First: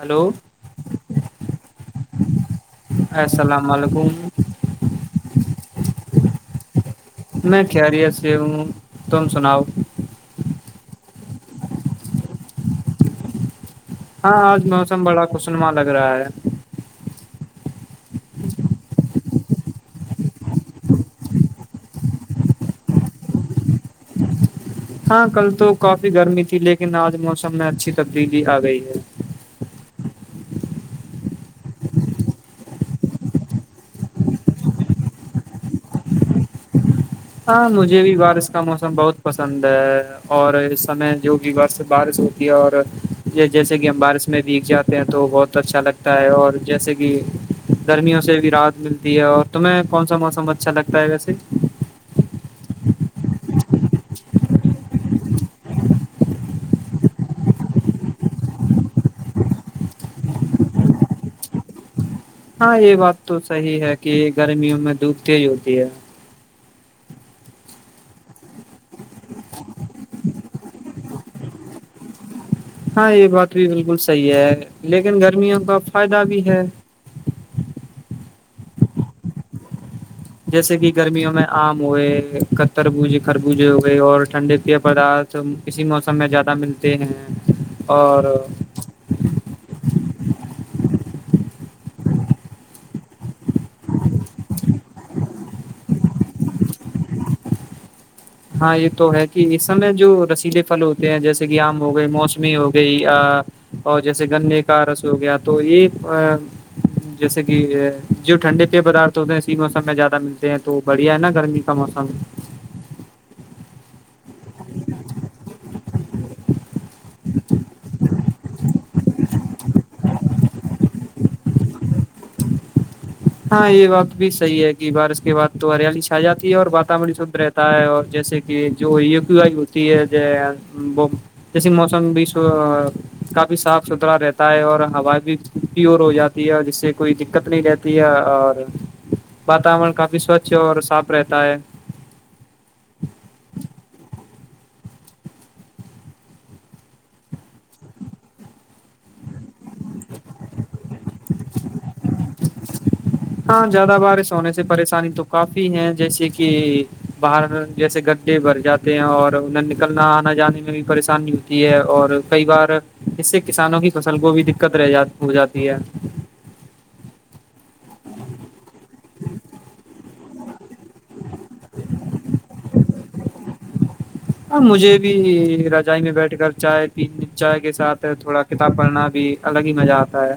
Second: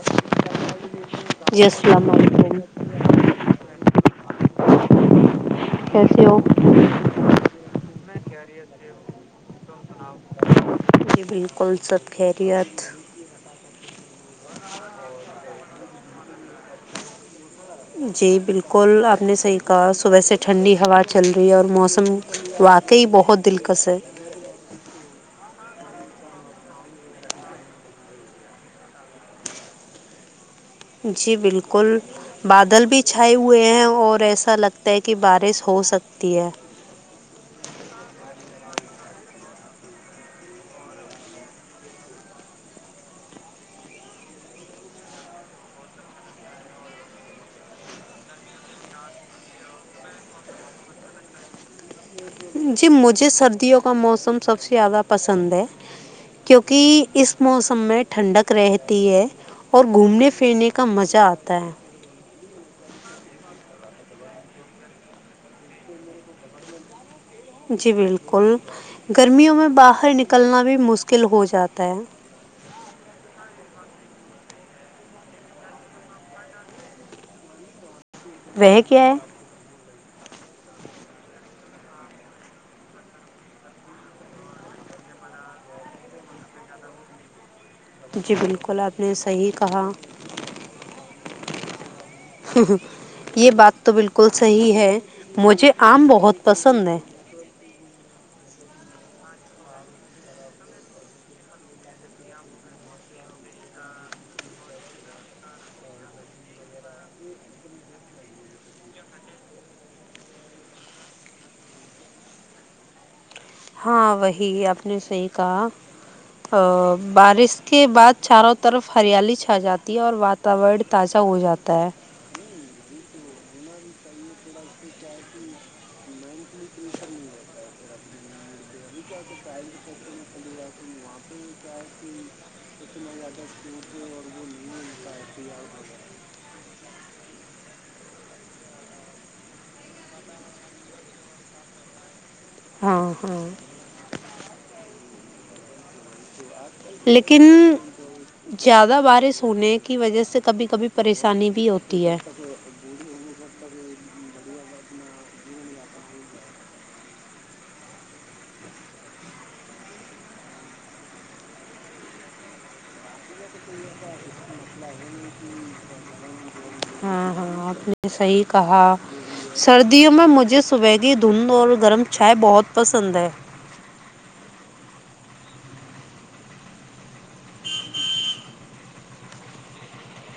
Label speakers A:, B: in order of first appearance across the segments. A: hello السلام [inaudible]
B: ایسے ہو
A: میں خیریت سے ہوں تم سناؤ
B: بالکل سب خیریت
A: ہاں آج موسم بڑا خسنما لگ ہے [unintelligible]
B: جی بالکل آپ نے صحیح کہا صبح سے ٹھنڈی ہوا چل رہی ہے اور موسم واقعی بہت دلکس ہے
A: ہاں کل تو کافی گرمی تھی لیکن آج موسم میں اچھی تبدیلی آ گئی ہے
B: جی بالکل بادل بھی چھائے ہوئے ہیں اور ایسا لگتا ہے کہ بارش ہو سکتی ہے
A: ہاں مجھے بھی بارش کا موسم بہت پسند ہے اور اس سمے جو بھی بارش ہوتی ہے اور جیسے کہ ہم باراس میں بھیگ جاتے ہیں تو بہت اچھا لگتا ہے اور جیسے کہ گرمیوں سے بھی راتت ملتی ہے اور تمہیں کون سا موسم اچھا لگتا ہے ویسے
B: جی مجھے سردیوں کا موسم سب سے زیادہ پسند ہے کیونکہ اس موسم میں ٹھنڈک رہتی ہے اور گھومنے پھرنے کا مزہ آتا ہے
A: ہاں یہ بات تو صحیح ہے کہ گرمیوں میں دوپ ت ہی ہوتی ہے
B: جی بالکل گرمیوں میں باہر نکلنا بھی مسکل کل ہو جاتا ہے
A: ہاں یہ بات بھی بالکل صحیح ہے لیکن گرمیوں کا فائدہ بھی ہے
B: [unintelligible]
A: جیسے کہ گرمیوں میں آم ہوئے کتر بوجے خربوجے ہو گئے اور ٹھنڈے پ پدارتھ اسی موسم میں زیادہ ملتے ہیں اور
B: جی بالکل آپ نے صحیح کہا یہ بات تو بالکل صحی ہے مجھے آم بہت پسند ہے
A: ہاں یہ تو ہے کہ اس سمے جو رسیلے پھل ہوتے ہیں جیسے کہ آم ہو گئے موسمی ہو گئی اور جیسے گنے کا رس ہو گیا تو یہ جیسے کہ جو ٹھنڈے پی پدارت ہوتے ہیں اسی موسم میں زیادہ ملتے ہیں تو بڑھیا ہے نا گرمی کا موسم
B: ہاں وہی آپ نے صحیح کہا ا باراس کے بعد چاروں طرف ہریالی چھا جاتی ہے اور واتاور تازہ ہو جاتا ہے
A: ہاں یہ بات بھی صحیح ہے کہ بارش کے بعد تو ہریالی چ آ جاتی ہے اور واتورن شھ رہتا ہے اور جیسے کہ جو و آئی ہوتی ہے وہ جیسے موسم بھی کافی صاف ستھرا رہتا ہے اور ہوا بھی پیور ہو جاتی ہے اور جس سے کوئی دقت نہیں رہتی اور واتورن کافی سوچھ اور صاف رہتا ہے
B: ہاں ہاں لیکن زیادہ باراس ہونے کی وجہ سے کبھی کبھی پریسانی بھی ہوتی ہے
A: ہاں زیادہ بارش ہونے سے پریشانی تو کافی ہے جیسے کہ باہر جیسے گڈھے بھر جاتے ہیں اور انہیں نکلنا آنا جانے میں بھی پریشانی ہوتی ہے اور کئی بار اس سے کسانوں کی فصل کو بھی دقت رہ جات ہو جاتی ہے
B: [unintelligible] [unintelligible] مجھے سبیگی دھند اور گرم چائے بہت پسند ہے
A: ا مجھے بھی رجائی میں بیٹھ کر چائے پ چائے کے ساتھ تھوڑا کتاب پڑھنا بھی الگ ہی مزہ آتا ہے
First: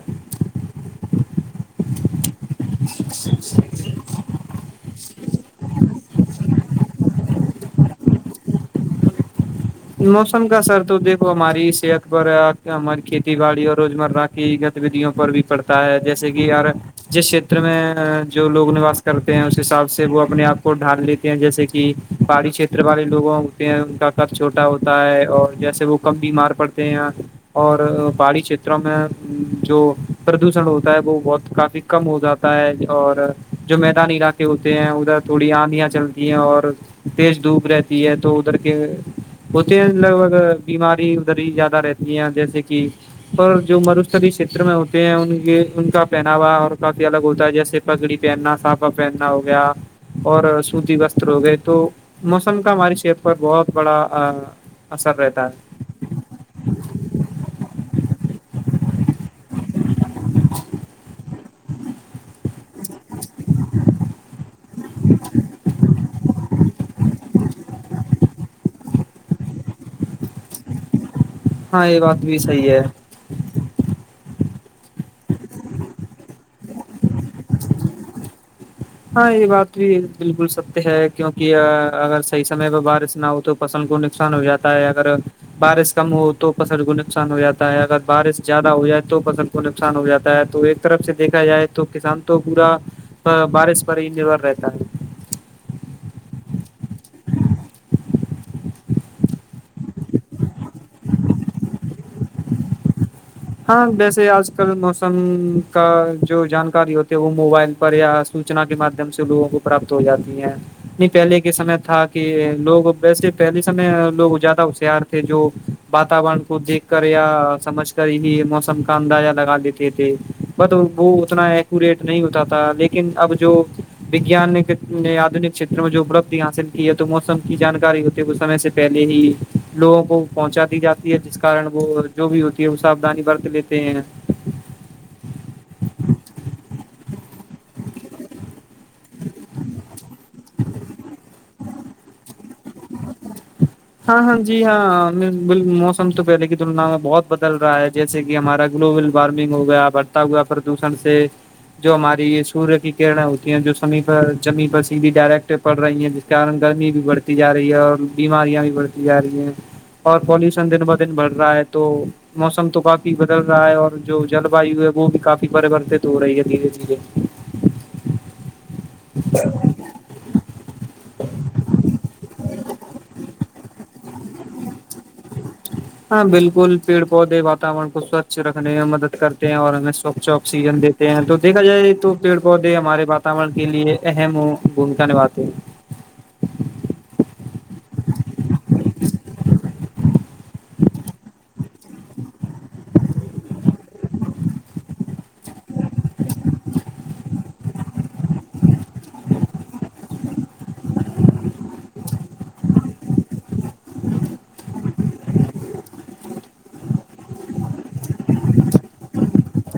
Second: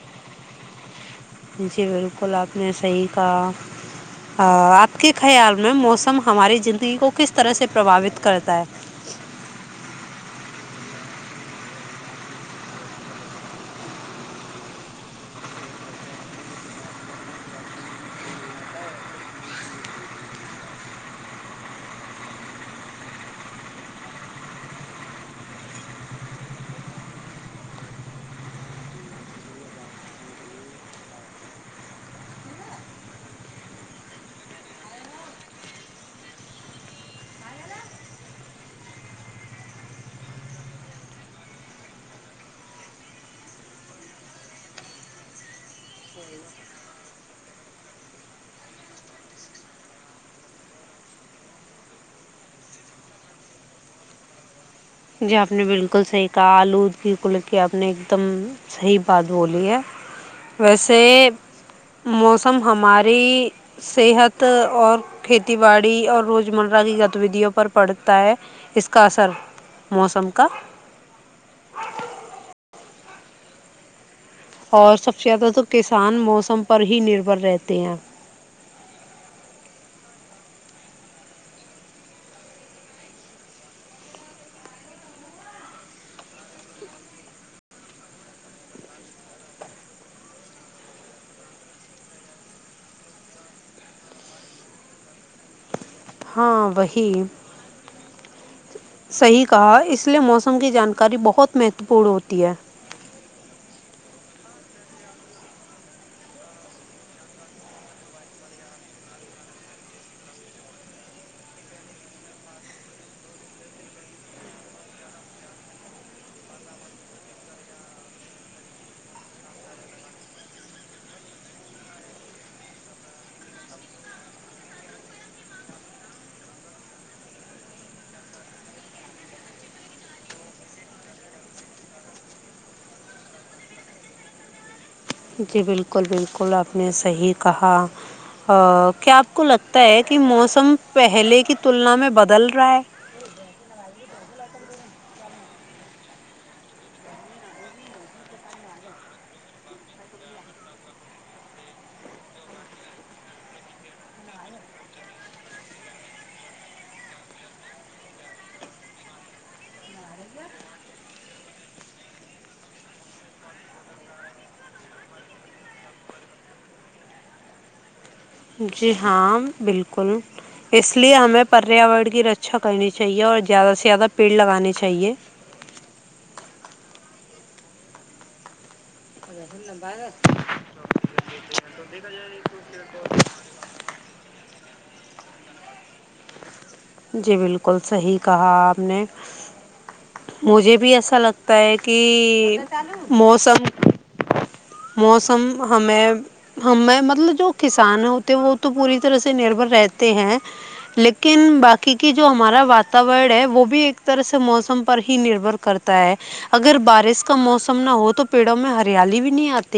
B: جی بالکل آپ نے صحیح کہ اپ کے خیال میں موسم ہماری زندگی کو کس طرح سے پرباوت کرتا ہے
A: موسم کا اثر تو دیکھو ہماری صحت پر ہماری کھیتی باڑی اور روز مرہ کی گتی ودیوں پر بھی پڑتا ہے جیسے کہ ار جس چھیتر میں جو لوگ نواس کرتے ہیں اس حساب سے وہ اپنے آپ کو ڈھال لیتے ہیں جیسے کہ پہای چھیتر والے لوگوں ہوتے ہیں ان کا چھوٹا ہوتا ہے اور جیسے وہ کم بیمار پڑتے ہیں اور پہاڑی چھیتروں میں جو پردوشن ہوتا ہے وہ بہت کافی کم ہو جاتا ہے اور جو میدانی علاقے ہوتے ہیں ادھر تھوڑی آندھیاں چلتی ہیں اور تیز دھوپ رہتی ہے تو ادھر کے ہوتے ہیں لگ بھگ بیماری ادھر ہی زیادہ رہتی ہے جیسے کہ اور جو مروستلی چھیتر میں ہوتے ہیں ان کے ان کا پہناوا اور کافی الگ ہوتا ہے جیسے پگڑی پہننا ساپا پہننا ہو گیا اور سوتی وستر ہو گئے تو موسم کا ہماری شت پر بہت بڑا [unintelligible]
B: جی آپ نے
A: ہے
B: بالکل صحیح کہا آلود کی کل کی آپ نے ایک دم صحیح بات بولی ہے ویسے موسم ہماری صحت اور کھیتی باڑی اور روزمرہ کی گتیویددیوں پر پڑتا ہے اس کا اثر موسم کا
A: ہاں یہ بات بھی صی ہے
B: اور سب سے زیادہ تو کسان موسم پر ہی نربھر رہتے ہیں
A: ہاں یہ بات بھی بالکل ستیہ ہے کیونکہ اگر صحیح سم پہ بارش نہ ہو تو فصل کو نقصان ہو جاتا ہے اگر بارش کم ہو تو فصل کو نقصان ہو جاتا ہے اگر بارش زیادہ ہو جائے تو فصل کو نقصان ہو جاتا ہے تو ایک طرف سے دیکھا جائے تو کسان تو پورا بارش ب رہتا ہے
B: ہاں وہی صیح کہا اس لیے موسم کی جانکاری بہت مہتو پورن ہوتی ہے
A: ہاں ویسے آج کل موسم کا جو جانکاری ہوتی ہے وہ موبائل پر یا سوچنا کے ماددھیم سے لوگوں کو پراپت ہو جاتی ہیں نہیں پہلے کے سمے تھا کہ لوگ ویسے پہلے سمے لوگ زیادہ ہوشیار تھے جو واتورن کو دیکھ کر یا سمجھ کر ہی موسم کا اندازہ لگا دیتے تھے ب وہ اتنا ایکوریٹ نہیں ہوتا تھا لیکن اب جو وگان نے آدنک کت میں جو اپلبد حاصل کی ہے تو موسم کی جانکاری ہوتی وہ سمے سے پہلے ہی لوگوں کو پہنچا دی جاتی ہے جس کارن وہ جو بھی وہ سادانی برت لیتے ہیں
B: جی بالکل بالکل آپ نے صحیح کہا کیا آپ کو لگتا ہے کہ موسم پہلے کی تلنا میں بدل رہا ہے
A: ہاں ہاں جی ہاں موسم تو پہلے کی تلنا میں بہت بدل رہا ہے جیسے کہ ہمارا گلوبل وارمنگ ہو گیا بڑھتا ہوا پردوشن سے جو ہماری یہ سوریہ کی کرنیں ہوتی ہیں جو س پر جمی پر سیدھی ڈائریکٹ پڑ رہی ہیں جس کے کارن گرمی بھی بڑتی جا رہی ہے اور بیماریاں بھی بڑھتی جا رہی ہیں اور پولوشن دن ب دن بڑھ رہا ہے تو موسم تو کافی بدل رہا ہے اور جو جل وایو ہے وہ بھی کافی پریوررتت ہو رہی ہے دھیرے دھیرے
B: جی ہاں بالکل اس لیے ہمیں پریاور کی رچا اچھا کرنی چاہیے اور زیادہ سے زیادہ پیڑ لگانے چاہیے
A: ہاں بالکل پیڑ پودے واتاورن کو سوچھ رکھنے میں مدد کرتے ہیں اور ہمیں سوچھ آکسیجن دیتے ہیں تو دیکھا جائے تو پیڑ پودے ہمارے واتورن کے لیے اہم بھومکا نبھاتے ہیں
B: جی بالکل صحیح کہا آپ نے مجھے بھی ایسا لگتا ہے کہ موسم موسم ہمیں ہم مطلب جو کسان ہوتے ہیں وہ تو پوری طرح سے نربر رہتے ہیں لیکن باقی کی جو ہمارا واتاور ہے وہ بھی ایک طرح سے موسم پر ہی نربر کرتا ہے اگر بارش کا موسم نہ ہو تو پیڑوں میں ہریالی بھی نہیں آتی ت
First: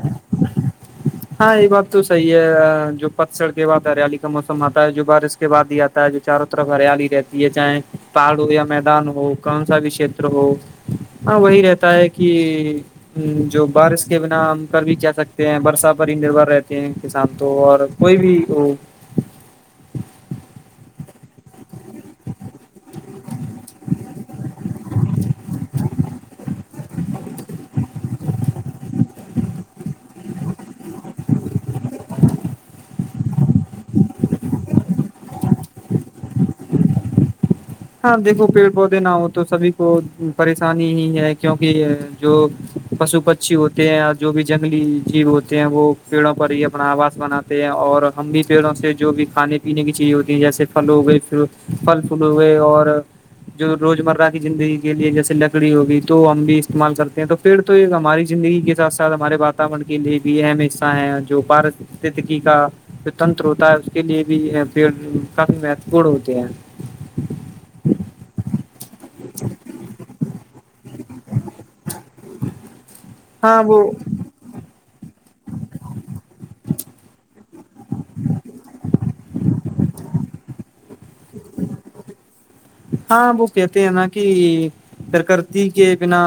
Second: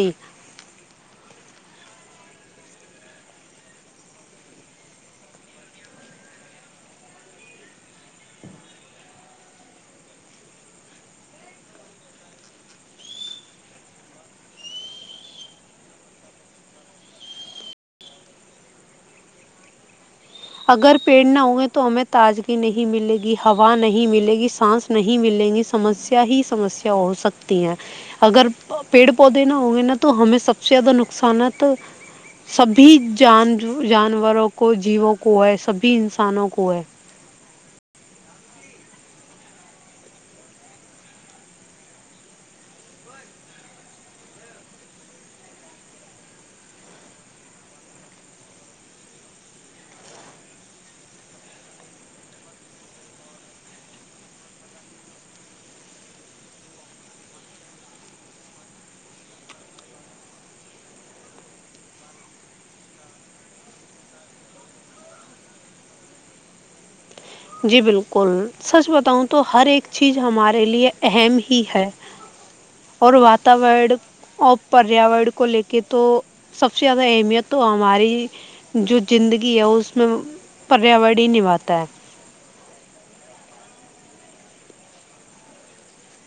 A: ہاں یہ بات تو صحیح ہے جو پتسڑ کے بعد ہریالی کا موسم آتا ہے جو بارش کے بعد ہی آتا ہے جو چاروں طرف ہریالی رہتی ہے چاہے پہاڑ ہو یا میدان ہو کون سا بھی چھیتر ہو ہاں وہی رہتا ہے کہ جو بارش کے بنا ہم کر بھی کہ سکتے ہیں برسا پر ہی نربھر رہتے ہیں کسان تو اور کوئی بھی وہ
B: اگر پیڑ نہ ہوں گے تو ہمیں تازگی نہیں ملے گی ہوا نہیں ملے گی سانس نہیں ملے گی سمسیا ہی سمسیا ہو سکتی ہیں اگر پیڑ پودے نہ ہوں گے نا تو ہمیں سب سے زیادہ نقصانات سبھی جان جانوروں کو جیوں کو ہے سبھی انسانوں کو ہے
A: ہاں دیکھو پیڑ پودے نہ ہو تو سبھی کو پریشانی ہی ہے کیوںکہ جو پشو پکچھیی ہوتے ہیں جو بھی جنگلی جیو ہوتے ہیں وہ پیڑوں پر ہی اپنا آواس بناتے ہیں اور ہم بھی پیڑوں سے جو بھی کھانے پینے کی چیز ہوتی ہیں جیسے پل ہو گئی پھل فل اور جو روز مرہ کی زندگی کے لیے جیسے لکڑی ہوگی تو ہم بھی استعمال کرتے ہیں تو پیھر تو یہ ہماری زندگی کے ساتھ ساتھ ہمارے واتاورن کے لیے بھی اہم حصہ ہیں جو پارستکی کا جو تنتر ہوتا ہے اس کے لیے بھی پ کافی مہتوپورن ہوتے ہیں
B: جی بالکل سچ بتاؤں تو ہر ایک چیز ہمارے لیے اہم ہے اور
A: ہاں وہ
B: واتور ا پریاور کو لے کے تو سب سے زیادہ اہمیت تو ہماری جو زندگی ہے اس میں پریاور ہی نبھاتا ہے
A: ہاں وہ کہتے ہیں نا کہ پرکرتی کے بنا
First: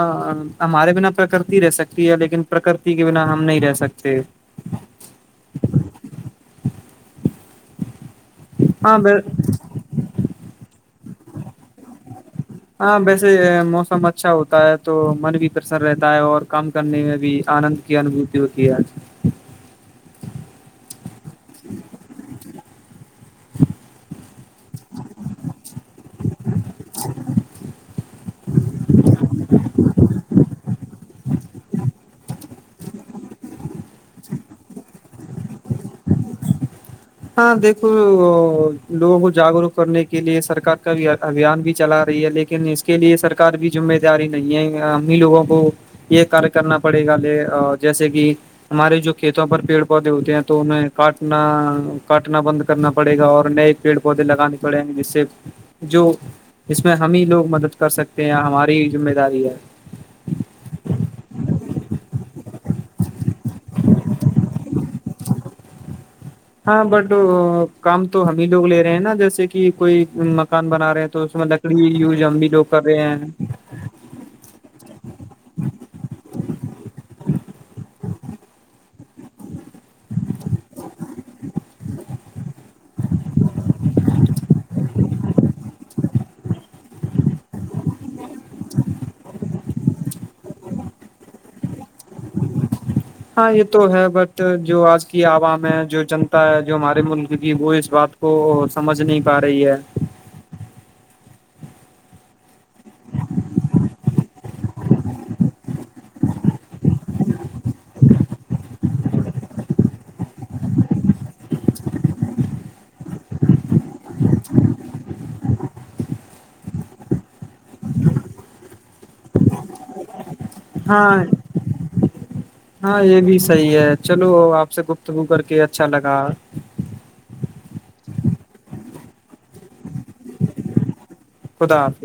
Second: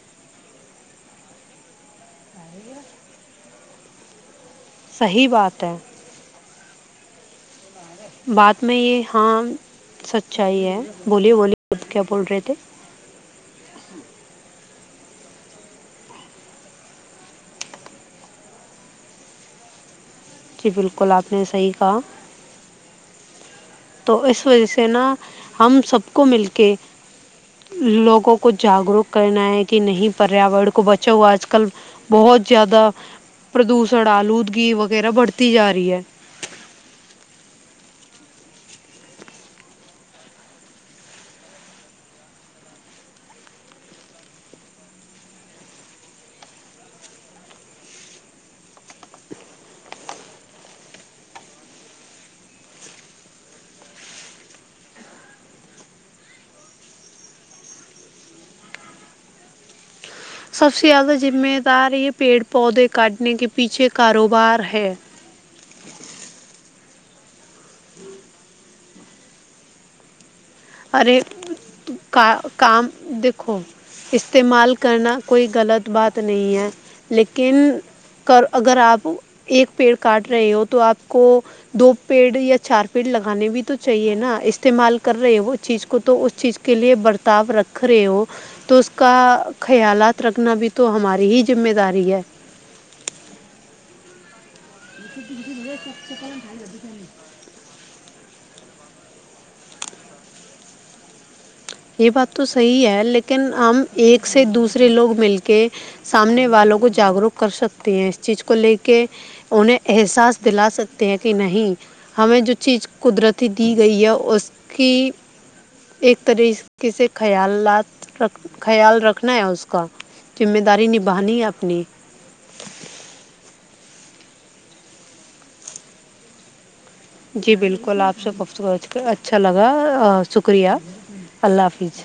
A: ہمارے بنا پرکرتی رہ سکتی ہے لیکن پرکرتی کے بنا ہم نہیں رہ سکتے
B: صحیح بات ہے بعات میں یہ ہاں سچائی ہے بولیے بولی کیا بول رہے تھے
A: ہاں ویسے موسم اچھا ہوتا ہے تو من بھی پرسن رہتا ہے اور کام کرنے میں بھی آنند کی انبوتی ہوتی ہے
B: جی بالکل آپ نے صحیح کہا تو اس وجہ سے نا ہم سب کو مل کے لوگوں کو جاگروک کرنا ہے کہ نہیں پریاورن کو بچا ہوا آج کل بہت زیادہ پردوشن آلودگی وغیرہ بڑھتی جا رہی ہے
A: ہاں دیکھو لوگوں کو جاگروک کرنے کے لیے سرک کا بھی ابھیان بھی چلا رہی ہے لیکن اس کے لیے سرک بھی مہ داری نہیں ہے ہم ہی لوگوں کو یہ کاریہ کرنا پڑے گا لے جیسے کہ ہمارے جو کھیتوں پر پیڑ پودے ہوتے ہیں تو انہیں کاٹنا کاٹنا بند کرنا پڑے گا اور نئے پیڑ پودے لگانے پڑیں گے جس سے جو اس میں ہم ہی لوگ مدد کر سکتے ہیں ہماری ذمہ داری ہے
B: سب سے زیادہ ذمہ دار یہ پیڑ پودے کاٹنے کے پیچھے کاروبار ہے
A: ہاں بٹ کام تو ہم ہی لوگ لے رہے ہیں نا جیسے کہ کوئی بنا رہے ہیں
B: ارے
A: تو اس میں لکڑی یوز
B: کا
A: ہم بھی لوگ کر
B: کام
A: رہے ہیں
B: دیکھو استعمال کرنا کوئی غلط بات نہیں ہے لیکن اگر آپ ایک پیڑ کاٹ رہے ہو تو آپ کو دو پیڑ یا چار پیڑ لگانے بھی تو چاہیے نا استعمال کر رہے ہو چیز کو تو اس چیز کے لیے برتاؤ رکھ رہے ہو تو اس کا خیالات رکھنا بھی تو ہماری ہی ذمہ داری ہے
A: ہاں یہ تو ہے بٹ جو آج کی عوام ہے جو جنتا ہے جو ہمارے ملک کی کہ وہ اس بات کو سمجھ نہیں پا رہی ہے
B: یہ بات تو صحیح ہے لیکن ہم ایک سے دوسرے لوگ مل کے سامنے والوں کو جاگروک کر سکتے ہیں اس چیز کو لے کے انہیں احساس دلا سکتے ہیں کہ نہیں ہمیں جو چیز قدرتی دی گئی ہے اس کی ایک طرح کسے خیالات خیال رکھنا ہے اس کا ذمہ داری
A: ہاں
B: نبھانی ہے اپنی
A: ہاں یہ بھی صحیح ہے چلو آپ سے گفتگو کر کے اچھا لگا
B: جی بالکل آپ سے گفتگچ اچھا لگا شکریہ اللہ حافظ